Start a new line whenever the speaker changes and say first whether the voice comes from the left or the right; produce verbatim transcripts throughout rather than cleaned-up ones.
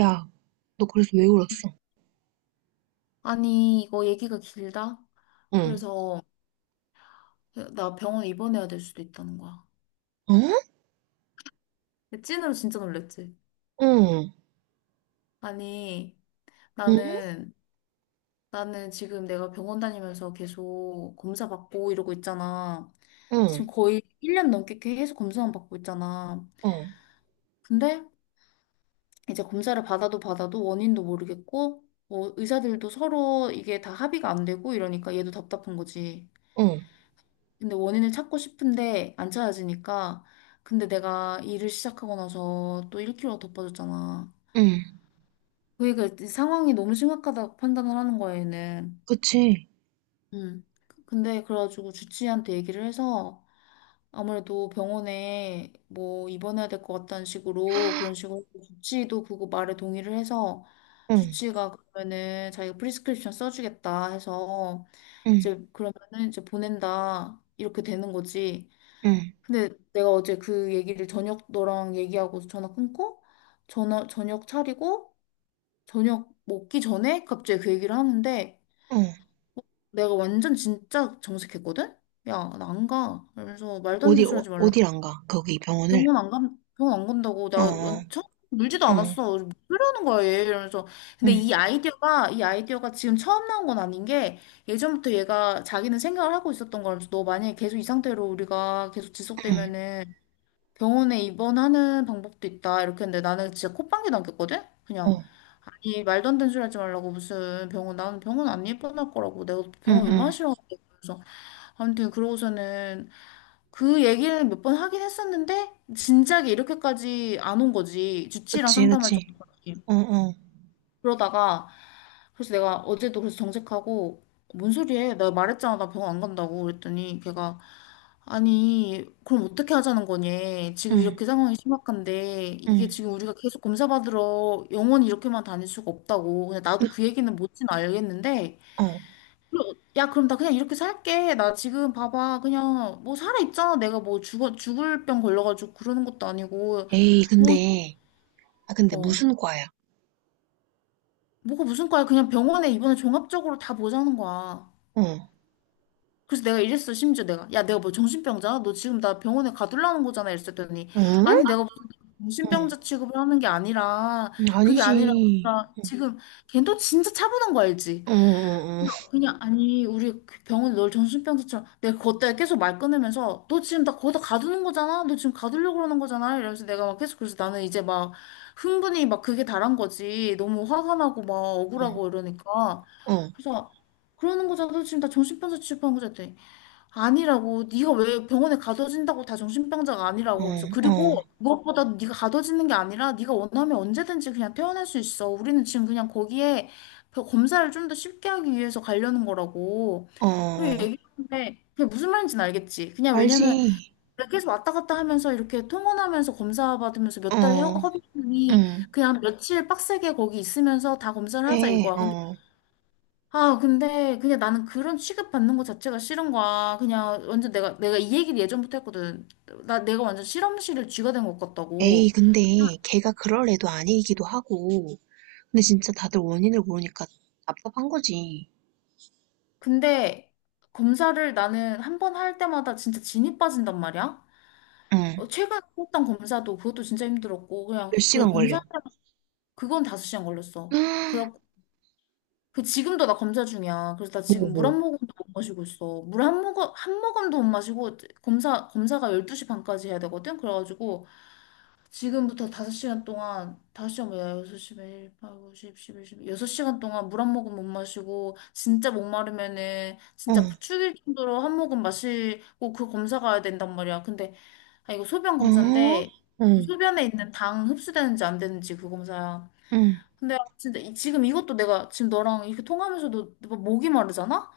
right: 야, 너 그래서 왜 울었어?
left: 아니, 이거 얘기가 길다?
right: 응.
left: 그래서 나 병원 입원해야 될 수도 있다는 거야.
right: 어?
left: 찐으로 진짜 놀랬지.
right: 응.
left: 아니,
right: 응?
left: 나는, 나는 지금 내가 병원 다니면서 계속 검사 받고 이러고 있잖아. 지금
right: 응.
left: 거의 일 년 넘게 계속 검사만 받고 있잖아.
right: 어.
left: 근데 이제 검사를 받아도 받아도 원인도 모르겠고, 뭐 의사들도 서로 이게 다 합의가 안 되고 이러니까 얘도 답답한 거지.
right: 응.
left: 근데 원인을 찾고 싶은데 안 찾아지니까. 근데 내가 일을 시작하고 나서 또 일 킬로그램이 더 빠졌잖아.
right: 응.
left: 그러니까 상황이 너무 심각하다고 판단을 하는 거야, 얘는.
right: 그치.
left: 음. 근데 그래가지고 주치의한테 얘기를 해서 아무래도 병원에 뭐 입원해야 될 것 같다는 식으로 그런 식으로 주치의도 그거 말에 동의를 해서
right: 응.
left: 주치의가 그러면은 자기가 프리스크립션 써주겠다 해서
right: 응.
left: 이제 그러면은 이제 보낸다 이렇게 되는 거지.
right: 응.
left: 근데 내가 어제 그 얘기를 저녁 너랑 얘기하고 전화 끊고 전화 저녁 차리고 저녁 먹기 전에 갑자기 그 얘기를 하는데
right: 어.
left: 내가 완전 진짜 정색했거든? 야, 나 안 가. 그러면서 말도 안
right: 어디,
left: 되는 소리
right: 어,
left: 하지 말라.
right: 어딜 안 가? 거기 병원을.
left: 병원 안 간, 병원 안 간다고. 나
right: 어. 어.
left: 처음 울지도
right: 응.
left: 않았어. 무슨 소리 하는 거야, 얘. 이러면서. 근데
right: 응.
left: 이 아이디어가, 이 아이디어가 지금 처음 나온 건 아닌 게 예전부터 얘가 자기는 생각을 하고 있었던 거라면서 너 만약에 계속 이 상태로 우리가 계속
right: 응.
left: 지속되면은 병원에 입원하는 방법도 있다. 이렇게 했는데 나는 진짜 콧방귀 남겼거든? 그냥,
right: 어.
left: 아니, 말도 안 되는 소리 하지 말라고. 무슨 병원, 나는 병원 안 입원할 거라고. 내가
right: 응.
left: 병원 얼마나
right: 응.
left: 싫어하는데. 그래서 아무튼 그러고서는 그 얘기를 몇 번 하긴 했었는데 진작에 이렇게까지 안 온 거지. 주치의랑
right: 그치.
left: 상담할
right: 그치.
left: 정도까지.
right: 어. 어.
left: 그러다가 그래서 내가 어제도 그래서 정색하고 뭔 소리해? 내가 말했잖아 나 병원 안 간다고 그랬더니 걔가 아니 그럼 어떻게 하자는 거니? 지금
right: 응.
left: 이렇게 상황이 심각한데 이게
right: 응.
left: 지금 우리가 계속 검사 받으러 영원히 이렇게만 다닐 수가 없다고 근데
right: 그,
left: 나도 그 얘기는 못진 알겠는데
right: 어.
left: 야 그럼 나 그냥 이렇게 살게 나 지금 봐봐 그냥 뭐 살아 있잖아 내가 뭐 죽어 죽을 병 걸려가지고 그러는 것도 아니고
right: 에이,
left: 뭐
right: 근데. 아, 근데
left: 어
right: 무슨 과야?
left: 뭐가 무슨 과야 그냥 병원에 이번에 종합적으로 다 보자는 거야.
right: 어.
left: 그래서 내가 이랬어, 심지어 내가. 야, 내가 뭐 정신병자야? 너 지금 나 병원에 가둘라는 거잖아. 이랬더니.
right: 응?
left: 아니, 내가 무슨
right: 응.
left: 정신병자 취급을 하는 게 아니라,
right: 음,
left: 그게 아니라,
right: 아니지.
left: 우리가 지금, 걔도 진짜 차분한 거 알지?
right: 어. 어.
left: 그래서 그냥, 아니, 우리 병원에 널 정신병자처럼, 내가 그것 때문에 계속 말 끊으면서, 너 지금 나 거기다 가두는 거잖아? 너 지금 가두려고 그러는 거잖아? 이러면서 내가 막 계속, 그래서 나는 이제 막, 흥분이 막 그게 다란 거지. 너무 화가 나고 막 억울하고
right: 어.
left: 이러니까.
right: 어. 어.
left: 그래서, 그러는 거잖아. 너 지금 나 정신병자 취급하는 거잖아. 아니라고 네가 왜 병원에 가둬진다고 다 정신병자가 아니라고
right: 어.
left: 그러면서
right: 어.
left: 그리고 무엇보다 네가 가둬지는 게 아니라 네가 원하면 언제든지 그냥 퇴원할 수 있어 우리는 지금 그냥 거기에 그 검사를 좀 더 쉽게 하기 위해서 가려는 거라고
right: 어. 어.
left: 그리고 얘기했는데 그게 무슨 말인지는 알겠지 그냥
right: 알지.
left: 왜냐면 그래, 계속 왔다 갔다 하면서 이렇게 통원하면서 검사 받으면서 몇 달
right: 어,
left: 허비이
right: 응.
left: 그냥 며칠 빡세게 거기 있으면서 다 검사를 하자
right: 네,
left: 이거야
right: 어.
left: 아, 근데 그냥 나는 그런 취급받는 것 자체가 싫은 거야. 그냥 완전 내가, 내가 이 얘기를 예전부터 했거든. 나, 내가 완전 실험실을 쥐가 된 것
right: 에이,
left: 같다고.
right: 근데 걔가 그럴 애도 아니기도 하고. 근데 진짜 다들 원인을 모르니까 답답한 거지.
left: 근데 검사를 나는 한 번 할 때마다 진짜 진이 빠진단 말이야.
right: 응.
left: 어, 최근에 했던 검사도 그것도 진짜 힘들었고, 그냥,
right: 몇
left: 그래,
right: 시간
left: 검사,
right: 걸려?
left: 그건 다섯 시간 걸렸어. 그렇고, 그 지금도 나 검사 중이야. 그래서 나
right: 뭐,
left: 지금 물
right: 뭐.
left: 한 모금도 못 마시고 있어. 물 한 모금, 한 모금도 못 마시고, 검사, 검사가 열두시 반까지 해야 되거든? 그래가지고, 지금부터 다섯 시간 동안, 다섯 시간 뭐야, 여섯 시, 일, 팔, 구, 십, 십일, 일여 여섯 시간 동안 물 한 모금 못 마시고, 진짜 목마르면은,
right: 어, 어?
left: 진짜 죽일 정도로 한 모금 마시고, 그 검사 가야 된단 말이야. 근데, 아, 이거 소변 검사인데, 그
right: 응,
left: 소변에 있는 당 흡수되는지 안 되는지 그 검사야.
right: 응,
left: 근데 진짜 이- 지금 이것도 내가 지금 너랑 이렇게 통하면서도 뭐 목이 마르잖아?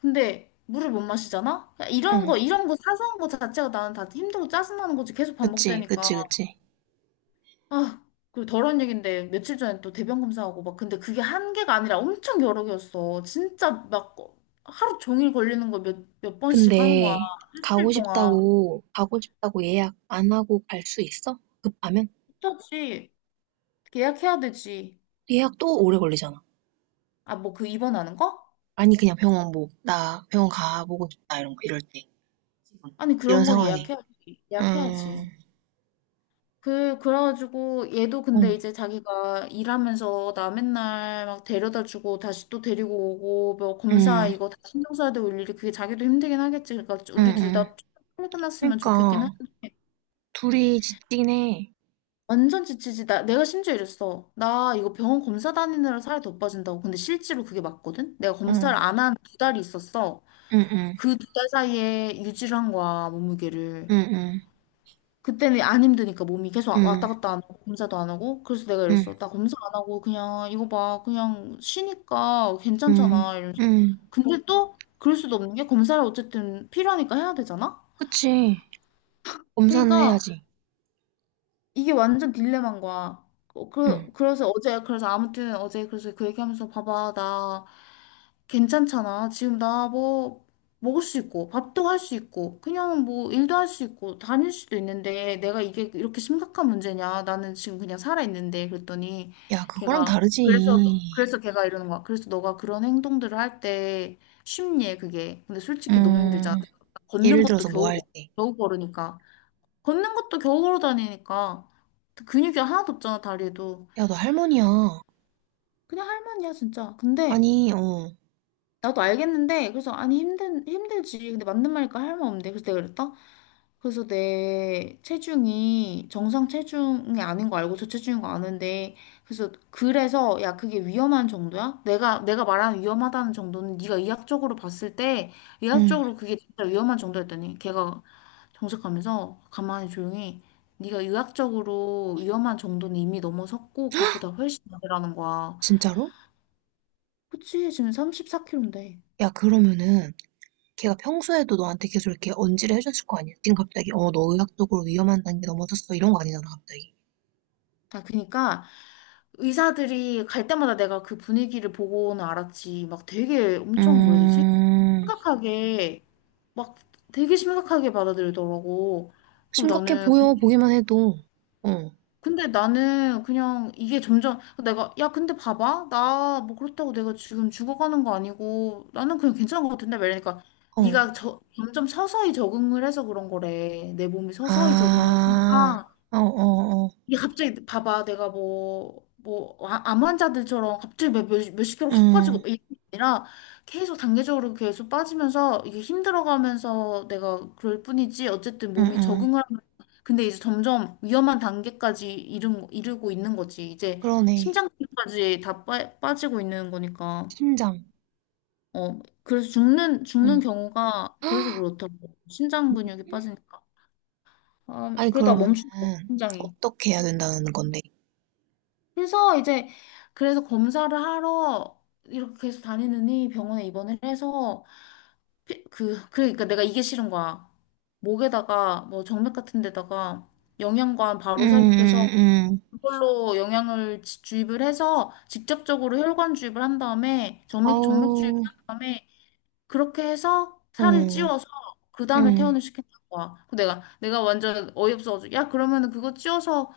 left: 근데 물을 못 마시잖아? 그러니까 이런
right: 응.
left: 거, 이런 거 사소한 거 자체가 나는 다 힘들고 짜증나는 거지. 계속
right: 그치,
left: 반복되니까.
right: 그치, 그치.
left: 아, 그 더러운 얘긴데 며칠 전에 또 대변 검사하고 막 근데 그게 한 개가 아니라 엄청 여러 개였어. 진짜 막 어, 하루 종일 걸리는 거 몇, 몇 번씩 하는 거야.
right: 근데 가고
left: 일주일 동안.
right: 싶다고, 가고 싶다고 예약 안 하고 갈 수 있어? 급하면?
left: 그렇지. 예약해야 되지.
right: 예약 또 오래 걸리잖아.
left: 아, 뭐 그 입원하는 거?
right: 아니, 그냥 병원 뭐, 나 병원 가보고 싶다, 이런 거, 이럴 때. 지금.
left: 아니,
right: 이런
left: 그런 건
right: 상황에.
left: 예약해야지. 예약해야지.
right: 음.
left: 그, 그래가지고 얘도
right: 응,
left: 근데 이제 자기가 일하면서 나 맨날 막 데려다 주고 다시 또 데리고 오고 뭐 검사
right: 응,
left: 이거 다 신경 써야 되고 일일이 그게 자기도 힘들긴 하겠지. 그러니까
right: 응,
left: 우리 둘
right: 응.
left: 다 빨리 끝났으면 좋겠긴 해.
right: 그러니까 둘이 지치긴 해.
left: 완전 지치지. 나, 내가 심지어 이랬어. 나 이거 병원 검사 다니느라 살이 더 빠진다고. 근데 실제로 그게 맞거든? 내가
right: 응,
left: 검사를 안 한 두 달이 있었어.
right: 응, 응,
left: 그 두 달 사이에 유지를 한 거야, 몸무게를.
right: 응,
left: 그때는 안 힘드니까 몸이 계속
right: 응, 응,
left: 왔다 갔다 안 하고 검사도 안 하고 그래서 내가
right: 응,
left: 이랬어 나 검사 음. 안 하고 그냥 이거 봐 그냥 쉬니까
right: 응,
left: 괜찮잖아 이러면서
right: 응.
left: 근데 또 그럴 수도 없는 게 검사를 어쨌든 필요하니까 해야 되잖아
right: 그치. 검사는
left: 그러니까
right: 해야지.
left: 이게 완전 딜레마인 거야 어,
right: 응.
left: 그, 그래서 어제 그래서 아무튼 어제 그래서 그 얘기하면서 봐봐 나 괜찮잖아. 지금 나 뭐 먹을 수 있고, 밥도 할 수 있고, 그냥 뭐 일도 할 수 있고, 다닐 수도 있는데 내가 이게 이렇게 심각한 문제냐? 나는 지금 그냥 살아있는데 그랬더니
right: 야, 그거랑
left: 걔가
right: 다르지.
left: 그래서 그래서 걔가 이러는 거야. 그래서 너가 그런 행동들을 할 때 쉽니 그게. 근데 솔직히 너무 힘들잖아.
right: 음,
left: 걷는
right: 예를
left: 것도
right: 들어서 뭐
left: 겨우
right: 할 때.
left: 겨우 걸으니까. 걷는 것도 겨우 걸어 다니니까 근육이 하나도 없잖아 다리에도.
right: 야, 너 할머니야.
left: 그냥 할머니야 진짜. 근데
right: 아니, 어,
left: 나도 알겠는데 그래서 아니 힘든 힘들지 근데 맞는 말이니까 할 말 없는데 그래서 내가 그랬다 그래서 내 체중이 정상 체중이 아닌 거 알고 저체중인 거 아는데 그래서 그래서 야 그게 위험한 정도야? 내가 내가 말하는 위험하다는 정도는 네가 의학적으로 봤을 때
right: 응,
left: 의학적으로 그게 진짜 위험한 정도였더니 걔가 정색하면서 가만히 조용히 네가 의학적으로 위험한 정도는 이미 넘어섰고 그것보다 훨씬 많으라는 거야.
right: 진짜로?
left: 그치 지금 삼십사 킬로그램인데.
right: 야, 그러면은 걔가 평소에도 너한테 계속 이렇게 언질을 해줬을 거 아니야? 지금 갑자기 어, 너 의학적으로 위험한 단계 넘어졌어 이런 거 아니잖아, 갑자기.
left: 아, 그니까 의사들이 갈 때마다 내가 그 분위기를 보고는 알았지. 막 되게 엄청 뭐라 해야 되지?
right: 음.
left: 심각하게 막 되게 심각하게 받아들이더라고. 그럼
right: 심각해
left: 나는 그-
right: 보여, 보기만 해도. 어,
left: 근데 나는 그냥 이게 점점 내가 야 근데 봐봐 나 뭐 그렇다고 내가 지금 죽어가는 거 아니고 나는 그냥 괜찮은 거 같은데 말이니까 네가
right: 어.
left: 저, 점점 서서히 적응을 해서 그런 거래 내 몸이 서서히 적응을
right: 아,
left: 하니까
right: 어, 어, 어.
left: 이게 갑자기 봐봐 내가 뭐 뭐암 환자들처럼 갑자기 몇, 몇, 몇십 킬로 확
right: 음,
left: 빠지고 이게 아니라 계속 단계적으로 계속 빠지면서 이게 힘들어가면서 내가 그럴 뿐이지 어쨌든
right: 음,
left: 몸이
right: 음.
left: 적응을 하면 근데 이제 점점 위험한 단계까지 이른, 이르고 있는 거지 이제
right: 그러네.
left: 심장까지 다 빠, 빠지고 있는 거니까
right: 심장.
left: 어 그래서 죽는 죽는
right: 음.
left: 경우가 그래서 그렇다고 심장 근육이 빠지니까 아
right: 아니,
left: 그러다
right: 그러면은,
left: 멈춘다 심장이
right: 어떻게 해야 된다는 건데?
left: 그래서 이제 그래서 검사를 하러 이렇게 계속 다니느니 병원에 입원을 해서 피- 그 그러니까 내가 이게 싫은 거야. 목에다가 뭐 정맥 같은 데다가 영양관
right: 음,
left: 바로 삽입해서
right: 음, 음.
left: 그걸로 영양을 지- 주입을 해서 직접적으로 혈관 주입을 한 다음에 정맥 정맥 주입을
right: 아우,
left: 한 다음에 그렇게 해서 살을
right: 어,
left: 찌워서 그 다음에
right: 음,
left: 퇴원을 시킨다는 거야. 그 내가 내가 완전 어이없어가지고 야 그러면은 그거 찌워서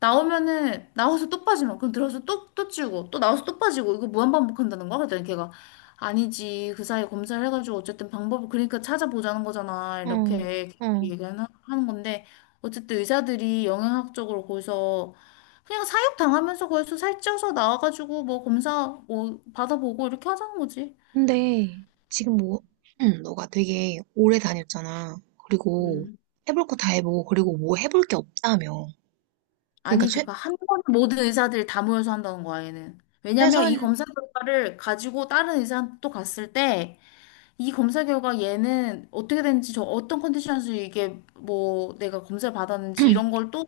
left: 나오면은 나와서 또 빠지면 그럼 들어서 또 또 찌우고 또 나와서 또 빠지고 이거 무한반복한다는 거야? 그랬더니 걔가 아니지 그 사이에 검사를 해가지고 어쨌든 방법을 그러니까 찾아보자는 거잖아
right: 어,
left: 이렇게
right: 어.
left: 얘기하는 하는 건데 어쨌든 의사들이 영양학적으로 거기서 그냥 사육 당하면서 거기서 살쪄서 나와가지고 뭐 검사 뭐 받아보고 이렇게 하자는 거지.
right: 근데, 지금 뭐, 음, 너가 되게 오래 다녔잖아. 그리고,
left: 음.
right: 해볼 거 다 해보고, 그리고 뭐 해볼 게 없다며. 그러니까,
left: 아니
right: 최,
left: 그니까 한 번에 모든 의사들 다 모여서 한다는 거야 얘는. 왜냐면 이
right: 최선,
left: 검사 결과를 가지고 다른 의사한테 또 갔을 때 이 검사 결과 얘는 어떻게 됐는지 저 어떤 컨디션에서 이게 뭐 내가 검사를 받았는지 이런 걸 또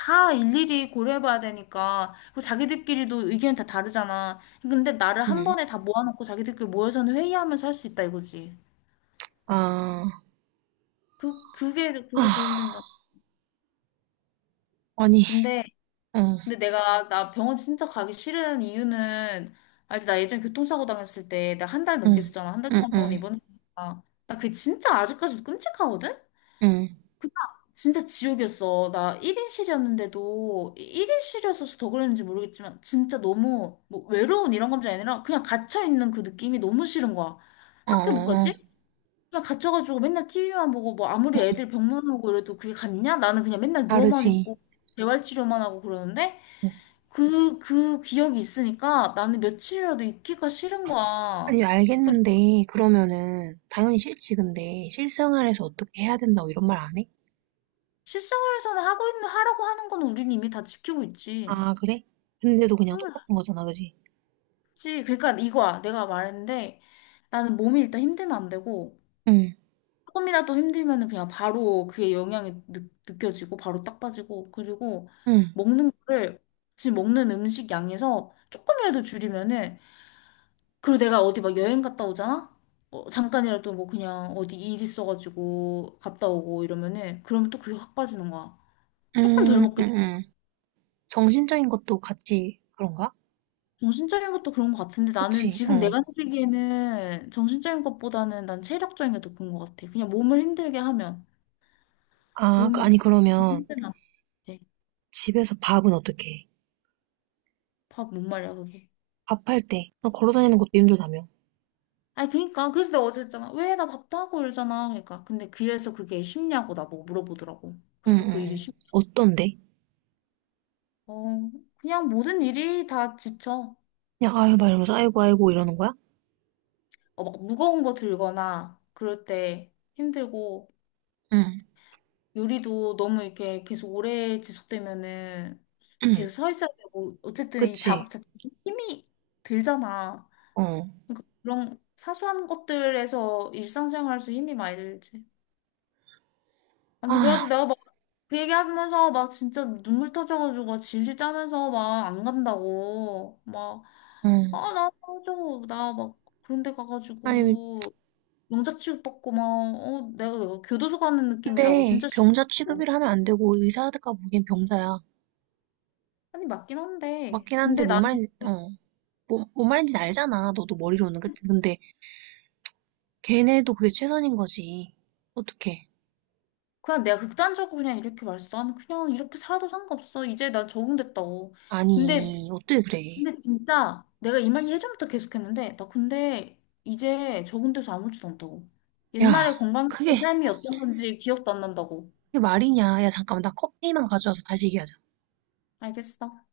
left: 다 일일이 고려해봐야 되니까 그리고 자기들끼리도 의견이 다 다르잖아. 근데 나를 한
right: 음.
left: 번에 다 모아놓고 자기들끼리 모여서는 회의하면서 할 수 있다 이거지.
right: 아,
left: 그 그게
right: 아,
left: 그게 도움된다.
right: 아니,
left: 근데
right: 응,
left: 근데 내가 나 병원 진짜 가기 싫은 이유는 알지? 나 예전에 교통사고 당했을 때 나 한 달 넘게
right: 응,
left: 있었잖아. 한 달
right: 응,
left: 동안 병원에
right: 응,
left: 입원했으니까 나 그게 진짜 아직까지도 끔찍하거든?
right: 응,
left: 그냥 진짜 지옥이었어. 나 일인실이었는데도 일인실이었어서 더 그랬는지 모르겠지만 진짜 너무 뭐 외로운 이런 감정이 아니라 그냥 갇혀있는 그 느낌이 너무 싫은 거야.
right: 어,
left: 학교 못
right: 어,
left: 가지?
right: 어,
left: 그냥 갇혀가지고 맨날 티비만 보고 뭐 아무리
right: 응,
left: 애들 병문 오고 이래도 그게 같냐? 나는 그냥 맨날 누워만
right: 다르지.
left: 있고 재활치료만 하고 그러는데
right: 응.
left: 그, 그 기억이 있으니까 나는 며칠이라도 있기가 싫은 거야.
right: 아니, 알겠는데, 그러면은, 당연히 싫지, 근데, 실생활에서 어떻게 해야 된다고 이런 말 안 해?
left: 실생활에서는 하고 있는, 하라고 하는 건 우린 이미 다 지키고 있지.
right: 아, 그래? 근데도 그냥
left: 응.
right: 똑같은 거잖아, 그지?
left: 그치. 그러니까 이거야. 내가 말했는데 나는 몸이 일단 힘들면 안 되고
right: 응,
left: 조금이라도 힘들면은 그냥 바로 그게 영향이 느, 느껴지고 바로 딱 빠지고 그리고
right: 응,
left: 먹는 거를 지금 먹는 음식 양에서 조금이라도 줄이면은 그리고 내가 어디 막 여행 갔다 오잖아? 어, 잠깐이라도 뭐 그냥 어디 일 있어가지고 갔다 오고 이러면은 그러면 또 그게 확 빠지는 거야.
right: 응,
left: 조금 덜
right: 응,
left: 먹게 돼.
right: 응. 정신적인 것도 같이 그런가?
left: 정신적인 것도 그런 것 같은데 나는
right: 그치,
left: 지금
right: 어.
left: 내가 느끼기에는 정신적인 것보다는 난 체력적인 게 더 큰 것 같아. 그냥 몸을 힘들게 하면
right: 아, 그-
left: 몸
right: 아니, 그러면,
left: 힘들면 안 돼.
right: 집에서 밥은 어떻게 해?
left: 밥 못 말이야 그게.
right: 밥할 때, 너 걸어 다니는 것도 힘들다며.
left: 아니 그니까 그래서 내가 어제 했잖아. 왜 나 밥도 하고 이러잖아. 그러니까 근데 그래서 그게 쉽냐고 나보고 물어보더라고.
right: 응,
left: 그래서
right: 응,
left: 그 일이
right: 응.
left: 쉽.
right: 어떤데?
left: 어 그냥 모든 일이 다 지쳐.
right: 그냥, 아유, 막 이러면서, 아이고, 아이고, 이러는 거야?
left: 어, 막 무거운 거 들거나 그럴 때 힘들고.
right: 응,
left: 요리도 너무 이렇게 계속 오래 지속되면은
right: 응,
left: 계속 서 있어야 되고 어쨌든 이
right: 그치.
left: 작업 자체 힘이 들잖아.
right: 어.
left: 그러니까 그런 사소한 것들에서 일상생활에서 힘이 많이 들지. 아무튼
right: 아,
left: 그래가지고 내가 막 그 얘기하면서 막 진짜 눈물 터져가지고 막 질질 짜면서 막 안 간다고 막
right: 어.
left: 아나 저거 나막 그런 데
right: 아니,
left: 가가지고 영자 취급받고 막 어 내가 내가 교도소 가는 느낌이라고
right: 근데
left: 진짜 싫어.
right: 병자 취급이라 하면 안 되고 의사가 보기엔 병자야.
left: 아니, 맞긴 한데.
right: 맞긴 한데
left: 근데
right: 뭔
left: 나는
right: 말인지, 어. 뭐, 뭔 말인지 알잖아. 너도 머리로는. 그치? 근데 걔네도 그게 최선인 거지. 어떡해.
left: 그냥 내가 극단적으로 그냥 이렇게 말했어. 나는 그냥 이렇게 살아도 상관없어. 이제 나 적응됐다고. 근데,
right: 아니, 어떻게 그래.
left: 근데 진짜 내가 이 말 예전부터 계속했는데, 나 근데 이제 적응돼서 아무렇지도 않다고.
right: 야,
left: 옛날에
right: 그게,
left: 건강했던 삶이었던 건지 기억도 안 난다고.
right: 그게 말이냐. 야, 잠깐만. 나 커피만 가져와서 다시 얘기하자.
left: 알겠어.